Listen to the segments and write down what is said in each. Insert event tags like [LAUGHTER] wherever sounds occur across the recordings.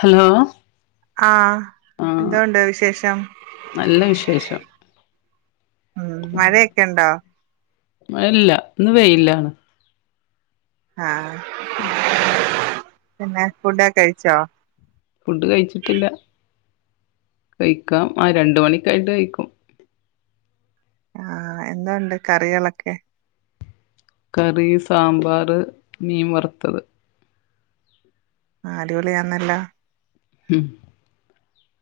Hello ആഹ് ആഹ് എന്തോണ്ട് വിശേഷം നല്ല വിശേഷം ഉം മഴയൊക്കെ ഉണ്ടോ ഇല്ല ഇന്ന് വെയിലാണ് ആഹ് ഉം [UNINTELLIGIBLE] പിന്നെ ഫുഡോക്കെ കഴിച്ചോ ഫുഡ് കഴിച്ചിട്ടില്ല കഴിക്കാം ആഹ് രണ്ട് മണിക്കായിട്ട് കഴിക്കും ആഹ് എന്തോയുണ്ട് കറികളൊക്കെ കറി സാമ്പാറ് മീൻ വറുത്തത് അടിപൊളി ആണല്ലോ ഉം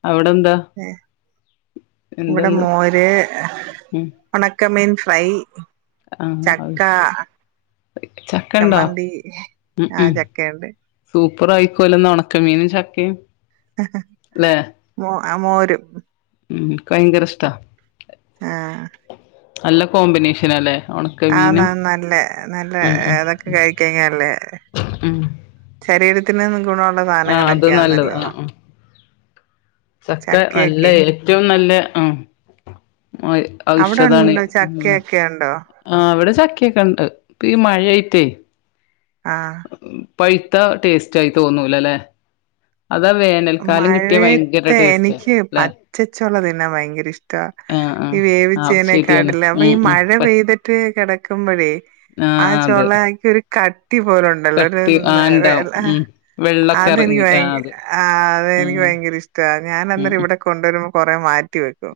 അവിടെന്താ ഇവിടെ മോര് ഉം ഉണക്കമീൻ ഫ്രൈ ആഹ് അത് ചക്ക ചക്ക ഉണ്ടോ ചമ്മന്തി ഉം ആഹ് ഉം ചക്കയുണ്ട് സൂപ്പർ ആയിരിക്കുവല്ലോ ഇന്ന് ഒണക്ക മീനും ചക്കയും അല്ലെ മോ ആ മോരും ഉം എനിക്ക് ഭയങ്കര ഇഷ്ട്ട ആഹ് നല്ല കോമ്പിനേഷൻ ആ ഇല്ലേ ഒണക്കെ ആന്ന് മീനും ആന്ന് നല്ല നല്ല ഉം ഉം അതൊക്കെ കഴിക്കഴിഞ്ഞാല്ലേ ഉം ശരീരത്തിന് എന്നും ഗുണമുള്ള ആഹ് അത് നല്ലത് സാധനങ്ങളൊക്കെയാന്നല്ലോ ആഹ് ആഹ് ചക്ക നല്ല ചക്കയൊക്കെ ഏറ്റവും നല്ല ആഹ്- അവിടെ ഔഷധാണ് ഉണ്ടോ ചക്കയൊക്കെ ഉണ്ടോ ആ ഇവിടെ ചക്കയൊക്കെണ്ട് ഇപ്പ ഈ മഴയായിട്ടേ ആഹാ പഴുത്ത ടേസ്റ്റ് ആയി തോനൂലല്ലേ അതാ വേ- മഴയത്തെ എനിക്ക് അല്ലെ പച്ചച്ചുള തിന്നാൻ ഭയങ്കര ഇഷ്ടാ ആഹ് ഈ ആഹ് ആഹ് ശരിയാണ് വേവിച്ചേനെക്കാട്ടിലും അപ്പൊ ഉം ഈ ഉം മഴ പെയ്തിട്ട് - പ്പ ഈ കെടക്കുമ്പോഴേ ആ ആഹ് അതെ ചൊളക്ക് ഒരു കട്ടി പോലെയുണ്ട് കട്ടി ആഹ് ഉണ്ടാവും ണ്ടല്ലോ ഉം വെള്ളൊക്കെ ഇറങ്ങി അതെനിക്ക് ആഹ് അതെ [UNINTELLIGIBLE] ആ അതെനിക്ക് ഉം ഭയങ്കര ഇഷ്ട്ടവാ ഞാൻ ഉം അന്നേരം ഇവിടെ കൊണ്ടുവരുമ്പോ കൊറേ മാറ്റി വെക്കും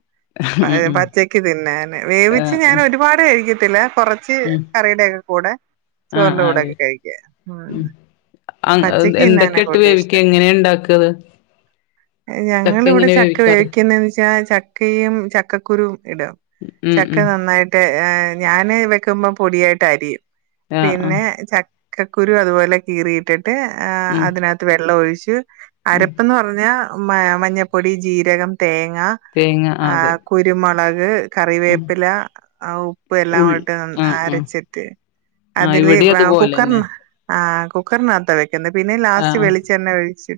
ഉം ഉം ഉം പച്ചക്ക് തിന്നാന് വേവിച്ച് ആഹ് ഞാൻ ഒരുപാട് കഴിക്കത്തില്ല കൊറച്ച്- ച്ച് ഉം കറിയുടെ ഒക്കെ കൂടെ ആഹ് ചോറിന്റെ കൂടെ ഒക്കെ കഴിക്കുക ആഹ് അത് ആ എന്തൊക്കെ ഇട്ട് ഇഷ്ടം. വേവിക്കുക എങ്ങനെയ ഉണ്ടാക്ക അത് ഞങ്ങളിവിടെ ചക്ക വേവിക്കാറ് വേവിക്കുന്നന്ന് വെച്ചാ ചക്കയും ചക്കക്കുരു ഇടും ഉം ചക്ക ഉം നന്നായിട്ട് ആ ഞാന് വെക്കുമ്പോ പൊടിയായിട്ട് അരിയും ആഹ് ആഹ് പിന്നെ ചക്കക്കുരു അതുപോലെ കീറിയിട്ടിട്ട് ആ ഉം അതിനകത്ത്- എന്നിട്ട് വെള്ളം ഒഴിച്ചു ഉം അരപ്പ്ന്ന് പറഞ്ഞാ മ മഞ്ഞപ്പൊടി ജീരകം തേങ്ങ- തേങ്ങ ആഹ് ആ അതെ കുരുമുളക് ഉം കറിവേപ്പില ആ ഉപ്പ് ഉള്ളി എല്ലാംകൂടിട്ട് ന ആഹ് ആഹ് അരച്ചിട്ട്. ആഹ് അതില് ഇവിടെയും വാ അതുപോലെന്നെ കുക്കർന്ന്. ആഹ് കുക്കറിനകത്ത വെക്കുന്നത് പിന്നെ ലാസ്റ്റ് ആഹ് വെളിച്ചെണ്ണെ ഒഴിച്ച്.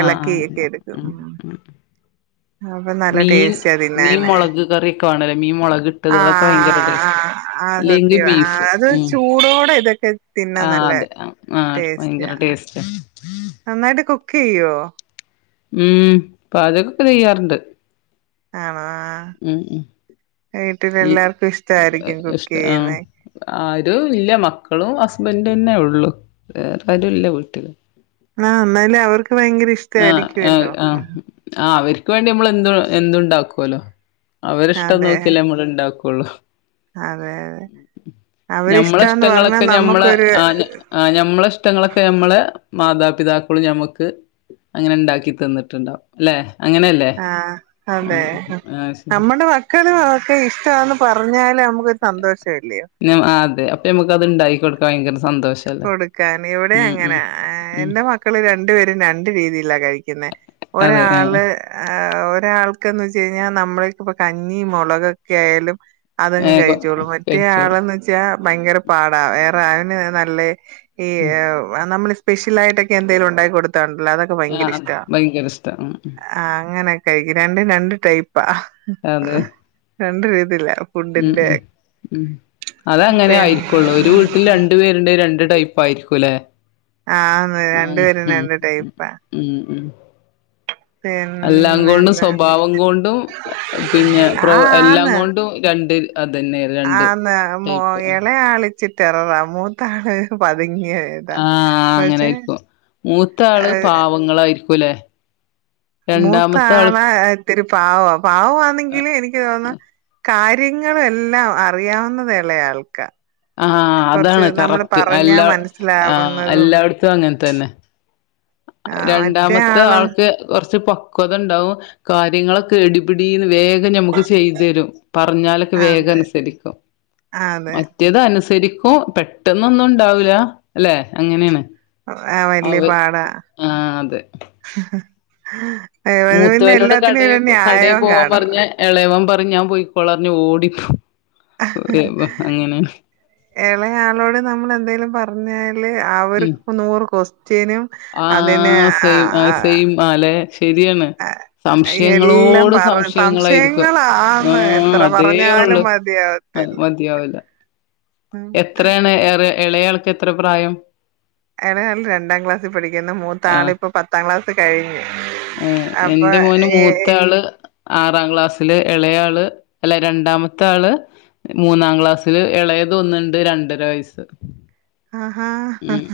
എളക്കിയെക്കെ എടുക്കും ഉം. അപ്പൊ നല്ല മീൻ ടേസ്റ്റ മീൻ തിന്നാന് മുളക് കറിയൊക്കെ വേണല്ലേ മീൻ മുളക് ഇട്ടത് അതൊക്കെ ആഹ് ഭയങ്കര ടേസ്റ്റ് ആഹ് ആഹ് ആഹ് ആഹ്. ആഹ് അല്ലെങ്കിൽ സത്യവാ ആ ബീഫ് അത് ഉം ചൂടോടെ ഇതൊക്കെ. തിന്നാൻ ആഹ് നല്ല അതെ ആഹ് ടേസ്റ്റാ ഭയങ്കര ടേസ്റ്റ. നന്നായിട്ട് കുക്കെയ്യുവോ. ഉം പാചകൊക്കെ ചെയ്യാറുണ്ട്. ആണോ ആഹ് ഉം ഉം ഈ വീട്ടിലെല്ലാർക്കും ഇഷ്ടമായിരിക്കും കുക്ക് ചെയ്യുന്നെ. ആരു ഇല്ല മക്കളും ഹസ്ബൻഡും തന്നെ ഉള്ളു വേറാരൂല്ല വീട്ടില്. ആഹ് എന്നാലും അവർക്ക് ഭയങ്കര ആഹ് ആഹ് ഇഷ്ടായിരിക്കുവല്ലോ ഉം. ആഹ് അവര്ക്ക് വേണ്ടി നമ്മള് എന്ത് എന്തുണ്ടാക്കുവല്ലോ അവരിഷ്ടം അതെ നോക്കിയല്ലേ നമ്മള് ഉണ്ടാക്കു. ഒള്ളൂ അതെ അതെ അവരിഷ്ടാന്ന് പറഞ്ഞാ ഞമ്മളെഷ്ടങ്ങളൊക്കെ ഞമ്മള നമ്മുക്കൊരു ആ ആഹ് ഞമ്മളെഷ്ടങ്ങളൊക്കെ ഞമ്മളെ മാതാപിതാക്കളു ഞമ്മക്ക്. അങ്ങനെണ്ടാക്കി തന്നിട്ടുണ്ടാവു ലെ. ആഹ് അതെ ആ ശരി നമ്മുടെ വ ക്കലു ഒക്കെ ഇഷ്ടമാന്ന് പറഞ്ഞാല് നമുക്കൊരു സന്തോഷം അല്ലയോ. നം ആതെ അപ്പൊ നമുക്ക് അത്ണ്ടായി കൊടുക്കാൻ ഭയങ്കര സന്തോഷം. കൊടുക്കന് ഇവിടെ അങ്ങന ഏ ഉം എന്റെ മക്കള് രണ്ടു പേരും രണ്ട് രീതിയില കഴിക്കുന്നെ. അതെ ആഹ് ഒരാള്. ഒരാൾക്കന്ന് വെച്ച് കഴിഞ്ഞാ നമ്മളിക്കപ്പ കഞ്ഞി മുളകൊക്കെയാലും. അതങ്ങ് ഏഹ് കൊ കഴിച്ചോളു മറ്റേ കഴിച്ചോളും ആളന്ന് വെച്ചാ ഭയങ്കര പാടാ വേറെ [UNINTELLIGIBLE] നല്ലത്. ഈ ഉം നമ്മള് സ്പെഷ്ലായിട്ടൊക്കെ എന്തെങ്കലും ഉണ്ടാക്കി കൊടുത്താണ്ടല്ലോ അതൊ ആഹ് അത് ഭയങ്കരഷ്ട ഉം. ആഹ് അങ്ങനെക്കെ കഴിക്കും രണ്ട് രണ്ട് ടൈപ്പാ അതെ രണ്ട് രീതില്ല. ഉം ഉം ഉം അതങ്ങനെ പിന്നെ ആയിരിക്കുള്ളൂ ഒരു വീ ട്ടിൽ രണ്ടു പേരുണ്ടെ രണ്ട് ടൈപ്പായിരിക്കും ലെ. ആന്ന് രണ്ടുപേരും രണ്ട് ടൈപ്പാ. ഉം ഉം. എല്ലാം കൊണ്ടും പിന്നെന്താ സ്വഭാവം കൊണ്ടും പിന്നെ ആഹ് പ്രവ എല്ലാം കൊണ്ടും രണ്ട് ആന്ന്. അതന്നെ രണ്ട് ആന്ന് അത് മോ ടൈപ്പ് ഇളെ ആളിച്ചിട്ടെററ മൂത്താള് പതുങ്ങിയ. ആഹ് ആഹ് അങ്ങനയിരിക്കും മൂത്ത ആള് ഏഹ് പാവങ്ങളായിരിക്കും ലേ. മൂത്താള ഇത്തിരി പാവ പാവവാന്നെങ്കിലും എനിക്ക് തോന്നുന്നു. കാര്യങ്ങള് എല്ലാം അറിയാവുന്നതെളെ ആൾക്ക. ആഹ് കൊറച്ച് അതാണ് നമ്മള് കറക്റ്റ് പറഞ്ഞാ എല്ലാ ആഹ് മനസിലാവുന്നതും. എല്ലായിടത്തും അങ്ങനെ തന്നെ രണ്ടാമത്തെ ആള് ആൾക്ക് കുറച്ച് പ ക്വതണ്ടാവും കാര്യങ്ങളൊക്കെ ഇടിപിടിന്ന് വേഗം നമുക്ക് ചെയ്തു തരും പറഞ്ഞാലൊ ക്കെ അതെ വേഗനുസരിക്കും അതെ ഒ റ്റെത് അനുസരിക്കും പെട്ടെന്നൊന്നും ഉണ്ടാവൂല അല്ലെ അങ്ങനെണ്. ആ വല്ല്യ പാടാ. ആഹ് അതെ ഏഹ് പിന്നെ മൂത്തവനോട് എല്ലാത്തിനും കടയി ഒരു കടയി ന്യായവും പോവാൻ പറഞ്ഞ കാണും എളയവം പറയും ഞാൻ പോയിക്കോളാം പറഞ്ഞ് ഓടിപ്പോ എളയ ആളോട് നമ്മള് എന്തേലും പറഞ്ഞാൽ. ല് ഉം അവർക്ക് നൂറ് ക്വൊസ്റ്റ്യനും ആഹ് സെയ് ആഹ് സെയിമാലേ ശരിയാണ് ആ എല്ലാം സംശയങ്ങളോട് പറ സംശയങ്ങളായിരിക്കും സംശയങ്ങളാന്ന് ആഹ് എത്ര അതേ പറഞ്ഞാലും ഉള്ളു മതിയാവത്തില്ല. മതിയാവില്ല ഉം എത്രയാണ് ഏറെ എളയാൾക്ക് എത്രെ പ്രായം എളയാൾ രണ്ടാം ക്ലാസ്സി പഠിക്കുന്നു മൂത്ത ആള് ആഹ് ഇപ്പൊ പത്താം ക്ലാസ് കഴിഞ്ഞ് ഏഹ് അപ്പൊ എന്റെ മോന് ഏ മൂത്ത ആള് ആറാം ക്ലാസ്സില് എളയ ആള് അല്ല രണ്ടാമത്ത ആള് മൂന്നാം ക്ലാസ്സില് എളയത് ഒന്നുണ്ട് രണ്ടര വയസ്സ് ആഹ് ഉം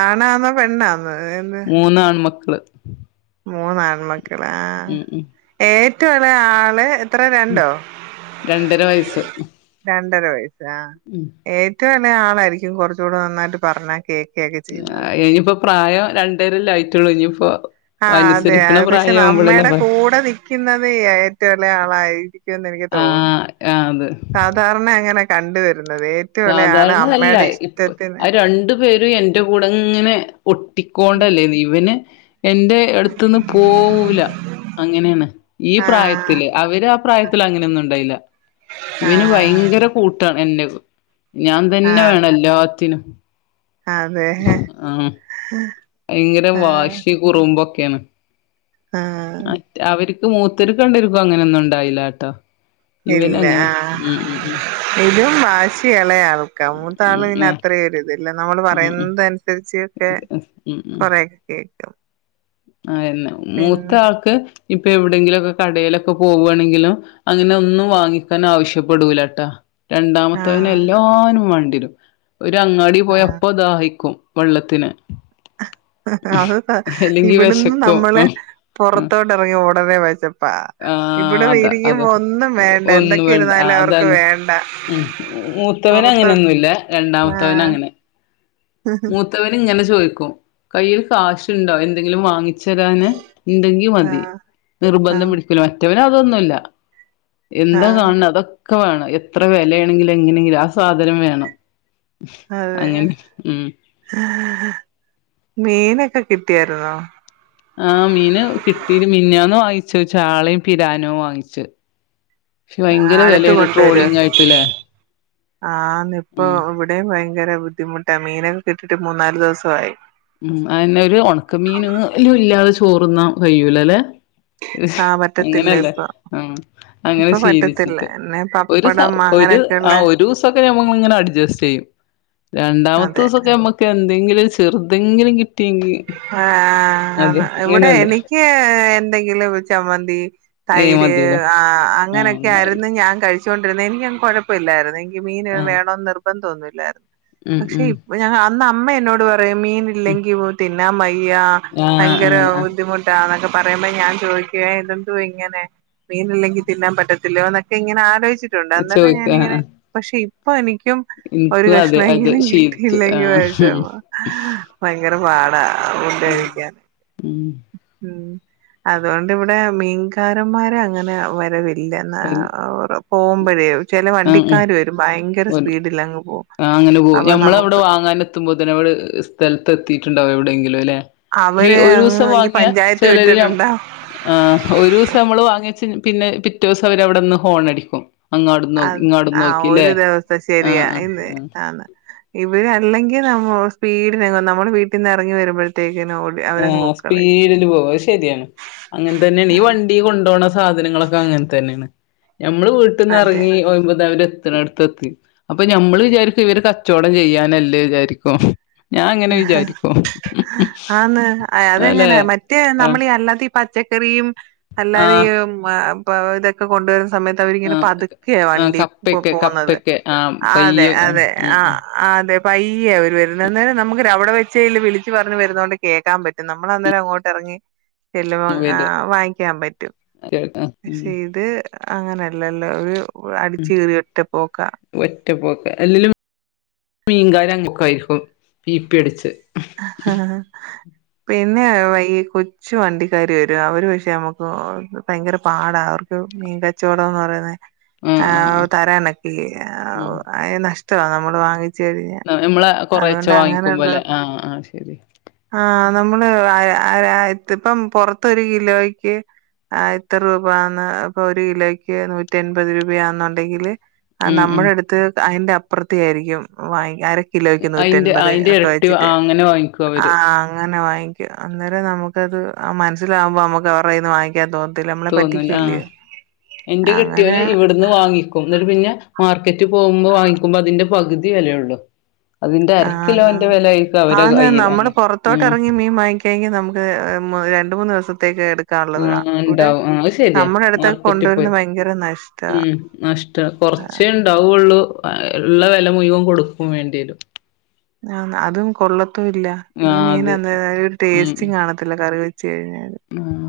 ആണാന്നൊ പെണ്ണാന്നൊ [UNINTELLIGIBLE] മൂന്നാൺ മക്കള് മൂന്ന് ആൺമക്കള് ആഹ് ഉം ഏറ്റവു എളയ ആളെ അത്ര രണ്ടൊ രണ്ടര രണ്ടര വയസ്സ് ആഹ് ഉം ഏറ്റവും എളയ ആളായിരിക്കും കൊറ്ച്ചൂടെ നന്നായിട്ട് പറഞ്ഞാ കേ ഇനിയിപ്പൊ പ്രായം രണ്ടരല്ലെ ആയിറ്റുള്ളു ഇനിയിപ്പൊ ആഹ് അതെ അത പക്ഷെ നമ്മടെ കൂടെ നിക്ക്ന്നത് ഏറ്റവു എളയ ആളായിരിക്കും ക്കും എനിക്ക് തോന്നുന്നു ആഹ് അത് സാധാര്ണ അങ്ങനെ കണ്ടുവരുന്നത് ഇളയ ആള് സാധാര്ണ അല്ല അമ്മയുടെ ഇപ്പൊ ഇഷ്ടത്തിന് അഹ് രണ്ട് വെരും എന്റെ കൂടെ ഇങ്ങനെ ഒട്ടിക്കോണ്ടല്ലെ ഇവന് എന്റെ അടുത്ത്ന്ന് പോവൂല അങ്ങനേണ് ഈ ആഹ് പ്രായത്തില് അവര് ആഹ് പ്രായത്തില് അങ്ങനെയൊന്നു ഉണ്ടായില ഇവന് ആഹ് ഭയങ്കര കൂട്ടാണ് എന്നെ ഞാൻ തന്നെ വേണം എല്ലാത്തിനും അതേ ആ ഭയങ്കര വാശി കുറുമ്പൊക്കേണ് ആഹ് അവര്ക്ക് മൂത്തോര്ക്കണ്ടേര്ക്കും അങ്ങനൊന്നും ഇണ്ടായിലാട്ടൊ ഇവന് ഇല്ല അങ്ങനെ ആഹ് ഉം ഉം ഉം ഇതും വാശിയാണ് [UNINTELLIGIBLE] കമൂത്ത ആളും ഉം ഉം ഉം പിന്നെ ആഹ് അത്രയും ഒരി ഇതില്ല നമ്മള് ഉം പറയുന്നത് അനുസരിച്ച് ഒക്കെ ഉം കൊറെയൊക്കേ ആഹ് മൂത്ത പിന്നെ ആൾക്ക് ഇപ്പൊ എവിടെങ്കിലൊക്കെ കടയിലൊക്ക പോവാണെങ്കിലും അങ്ങനെ ഒന്നും വാങ്ങിക്കാന് ആവശ്യപ്പെടൂലട്ടൊ രണ്ടാമത്തോന് ആഹ് എല്ലാനും വാണ്ട്യരും ഒരു അങ്ങാടി പോയ ആഹ് അപ്പൊ ദാഹിക്കും വള്ളത്തിന് അത് അല്ലെങ്കി ഇവിടുന്ന് വെശക്കും നമ്മളെ ഉം ഉം പൊറത്തോട്ടെറങ്ങ്യ ഉടനെ വെഷപ്പാ ആഹ് ഇവിടെ അതാ അത് ഇരിക്കുമ്പൊ ഒന്നും വേണ്ട ഒന്നും എന്തൊക്കെ വേണ്ട ഇരുന്നാലും അവർക്ക് അതാണ് വേണ്ട ഉം മൂത്തവന് പുറത്ത് അങ്ങനൊന്നുല്ല രണ്ടാമത്തവന് ആഹ് അങ്ങനെ മൂത്തവന് ഇങ്ങനെ ചോദിക്കും കയ്യില് കാശുണ്ടൊ എന്തെങ്കിലും വാങ്ങി ച്ചരാന് ഇണ്ടെങ്കി മതി ആഹ് നിർബന്ധം ആഹ് പിടിക്കൂല മറ്റവന് അതൊന്നുല്ല എന്താ ആഹ് കാണ്ണെ അതൊക്ക വേണം എത്ര വെലയാണെങ്കിലും എങ്ങനെങ്കിലും ആഹ് സാധനം വേണം അങ്ങനെ ഉം മീനൊക്ക കിട്ടിയാര്ന്നോ ആഹ് മീന് കിട്ടീല് മിന്നാന്ന് വാങ്ങിച്ചു ചാളയും പിരാനും വാങ്ങിച്ച് പക്ഷെ ആഹ് ഭയങ്കര അടുത്ത് വെലേണ് കൊണ്ടുവരോ ട്രോളിങ് ആയിട്ട്ലേ ഉം ഇവിടെ ഭയങ്കര ബുദ്ധിമുട്ടാ മീനൊക്കെ കിട്ടിട്ട് മൂന്നാല് ദിവസവായി ഉം അയന്നെ ഒരു ഉണക്കമീന്ല്ലു ഇല്ലാതെ ചോറ്ന്നാൻ കയുലാല്ലെ ഹ് ആഹ് പറ്റത്തില്ല അങ്ങനെയല്ലേ ഇപ്പൊ ആഹ അങ്ങനെ ഇപ്പൊ പറ്റത്തില്ല ശീലിച്ചിട്ട് പിന്നെ ഒരു ദിവസം പപ്പടം ഒരു അങ്ങനെയൊക്കെയുള്ള ആ ഒരു ദിവസൊക്കെ നഞമ്മ ഇങ്ങനെ അഡ്ജസ്റ്റ് ചെയ്യും രണ്ടാമത്തെ അതെ ദിസൊക്കെ നമ്മക്ക് എന്തെങ്കിലും ചെറുതെങ്കിലും കിട്ടിയെങ്കി ആ അതെ ണ് ഇവിടെ അങ്ങനെയല്ലേ എനിക്ക് എന്തെങ്കിലും ചമ്മന്തി ഏയ് തൈര് മതില്ലേ ആ ആഹ് അങ്ങനൊക്കെയ എന്നാല് ആയിരുന്നു ഞാൻ കഴിച്ചൊണ്ടിരുന്നത് എനിക്ക കൊഴപ്പമില്ലായിരുന്നു മീന് ആഹ് വേണോന്ന് നിർബന്ധന്നൊന്നില്ലായിരുന്നു ഉം പക്ഷെ ഉം ഇപ്പ അന്ന് അമ്മ എന്നോട് പറയും മീൻ ഇല്ലെങ്കിൽ തിന്നാൻ വയ്യാ ആഹ് ഭയങ്കര അങ്ങനെ ബുദ്ധിമുട്ട് ട്ടാ എന്നൊക്കെ പറയുമ്പോ ഞാൻ ചോദിക്കുവേ ഇതന്ത്വാ ഇങ്ങനെ മീന ഇല്ലെങ്കിൽ തിന്നാൻ പറ്റത്തില്ലോ എന്നൊക്കെ ഇങ്ങനെ ആലോചി ട്ടുണ്ട് ആഹ് അന്നേരം ചോയ്ക്ക ഞാനിങ്ങനെ ആഹ് പക്ഷെ ഇപ്പൊ എനിക്കും ഒരു ഇൻക്കും അതെ കഷ്ണം അതെ എങ്കിലും ശീലിച്ചു കിട്ടിയില്ലെങ്കിൽ ആഹ് വെഷമാ ഭയങ്കര പാടാ ഫുഡ് ആ ഉം കഴിക്കാൻ ഉം അതുകൊണ്ട് ഇവിടെ മീൻകാരന്മാര അങ്ങനെ വരവി ഇല്ല എന്നാ ആഹ് പോകുമ്പോഴേ ചെല വണ്ടിക്കാര് വരും ഭയങ്കര സ്പീഡിലങ്ങ് പോക്കും ആ അങ്ങനെ പോക്കും ഞമ്മളവിടെ വാങ്ങാന എത്തുബത്തിന് അതിനെവിടെ സ്ഥലത്ത് എത്തിയിട്ടുണ്ടാവോ എവിടെയെങ്കിലും ല്ലേ ഹെ അവര് അങ്ങ് ഒരൂസം ഈ വാങ്ങിയ പഞ്ചായത്ത് ചിലര ഞമ് വിട്ടിട്ടുണ്ടാവും ആഹ് ഒരൂസം നമ്മള് വാങ്ങിച്ച് പിന്നെ പിറ്റേ ദിവസം അവര് അവിടെന്ന് ഹോണടിക്കും അങ്ങാടും നോക്കി അത് ഇങ്ങാടും ആഹ് നോക്കില്ലേ ഒരു ദിവസം ആ ശരിയാ ആ ആന്ന് ഇവര് അല്ലെങ്കിൽ നമ്മൾ സ്പീഡിനങ്ങും നമ്മുടെ വീട്ടിൽ നിന്ന് ഇറങ്ങി വരുമ്പോഴത്തേക്കിന ഓ ആ സ്പീഡില് പോവും അത്ശരിയാണ് അങ്ങനെ തന്നെയാണ് ഈ വണ്ടി ഉം വണ്ടിയിൽ കൊണ്ടുപോകുന്ന സാധനങ്ങളൊക്കെ അങ്ങനെ തന്നെയാണ് ഞമ്മള് വീട്ട്ന്ന് അതെ എറങ്ങി ഒമ്പതാര് എടുത്ത് അപ്പൊ ഞമ്മള് വിചാരിക്കും ഇവര് കച്ചവടം ചെയ്യാനല്ലേ വിചാരിക്കും ഞാൻ അങ്ങനെ വിചാരിക്കോ ഹും ഹും അ അതെങ്ങനെ മറ്റേ നമ്മള് അല്ലാതെ ഈ പച്ചക്കറിയും അല്ലാതെ ആഹ് ഈയ് അപ്പ ഇതൊക്കെ കൊണ്ടുവര സമയത്ത് അവരിങ്ങനെ ആഹ് പതുക്കെയ ആഹ് വണ്ടി കപ്പക്കെ പോകുന്നത് കപ്പക്കെ ആഹ് അതെ പയ്യെ ഉം അതെ ആ ഉം ആ അതെ പയ്യേ അവര് വരുന്നത് അന്നേരം നമ് അവിടെ വെച്ചൽ വിളിച്ച് പറഞ്ഞു വരുന്നോണ്ട് കേൾൻ പറ്റും നമ്മള അന്നേരം അങ്ങോട്ട ഇറങ്ങി ചല്ല വരും വാങ്ങിക്കാൻ പറ്റും ഉം പക്ഷെ ഇത് അങ്ങനെയല്ലല്ലോ ഒരു അടിച്ച കേറി ഒറ്റ പോക്കാ ഒറ്റപ്പോക്കെ അല്ലിലും മീകാര് അങ്ങക്കെ ആയിരിക്കും പിപ്പി അടിച്ച് ആ പിന്നെ ഈ [UNINTELLIGIBLE] കുറച്ചച്ച് വണ്ടിക്കാര് വരും അവര് പക്ഷെ നമുക്ക് ഭയങ്കര പാടാ അവർക്ക് മീൻകച്ചവടംന്ന് പറയുന്നത് ആഹ് ആ ആഹ് ആഹ് തരാനൊക്കി ഉം ആ നഷ്ടമാ നമ്മള് വാങ്ങ നമ്മള് കൊറേച്ച വാങ്ങിക്കുമ്പോലെ ആഹ ആ് ശരി ആഹ നമ്മള് ആ ആ ഇപ്പം പുറത്ത് കിലോയ്ക്ക് ആഹ് ഇത്ര രൂപന്ന് ഇപ്പൊ ഒരു കിലോയ്ക്ക് നൂറ്റി എൺപത് രൂപയാെന്നുണ്ടെങ്കില് ഉം ഉം നമ്മുടെ അടുത്ത് അതിന്റെ അപ്പുറത്തി ആയിരിക്കും വാങ്ങി കിലോയ്ക്ക് നൂറ്റമ്പത് ഒക്കെ വെച്ചിട്ട് അങ്ങെ വാങ്ങിക്കും അവര് ആഹ് അങ്ങനെ വാങ്ങിക്കു അന്നേരം നമുക്കത് മനസ്സിലാകുമ്പോ നമ്മുക്ക് അവരുന്ന് വാങ്ങിക്കും തോതില്ലാ നമ്മളെ തോന്നൂല പറ്റിക്കല്ലേ ആഹ് അങ്ങനെ എന്നട്ട് പിന്നെ മാർക്കറ്റിൽ പോകുമ്പോ വാങ്ങിക്കുമ്പോ അതിന്റെ പകുതി വിലയുള്ളു അതിന്റെ അരക്കിലോന്റെ ആന്നാന്ന് വില ആയിക്കും അവരെ കയ്യി അങ്ങനെ മം ഒക്കെങ്കിൽ നമുക്ക് രണ്ട് മൂന്ന് ദിവസത്തേക്ക് എടുക്കാം ള്ളതാണ് ആഹ് ഇവിടെ ഇണ്ടാവും ആഹ് അത് ശരിയാ നമ്മുടെ അടുത്തൊക്കെ കൊണ്ടുവരുന്നത് ഭയങ്കര നഷ്ട നഷ്ടം കുറച്ചേ ഉണ്ടാവുള്ളൂ ഉള്ള വില മുഴുവം കൊടുക്കും വേണ്ടിയരും ആഹ് അതും കൊള്ളത്തു ഇല്ല ഈ ആഹ് മീൻ അത് എന്തായ ഒരു ഉം ഉം ടേസ്റ്റ കാണത്തില്ല കറി വെച്ച് കഴിഞ്ഞ ആഹ്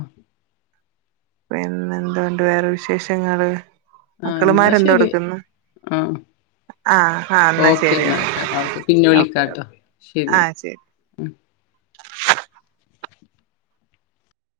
പിന്നെ എന്തണ്ട് വേറെ വിശേഷങ്ങള് ആഹ് എന്നാ മക്കളമാരെന്താ ശരി എടുക്കന്ന് ആഹ് ആഹ് ആഹ് എന്നാ ഓക്കെ ശരി എന്നാൽ ട്ടാ ഓക്കെ പിന്നെ ഓക്കെ വിളിക്കാട്ടോ ഓക്കേ ആഹ് ശരി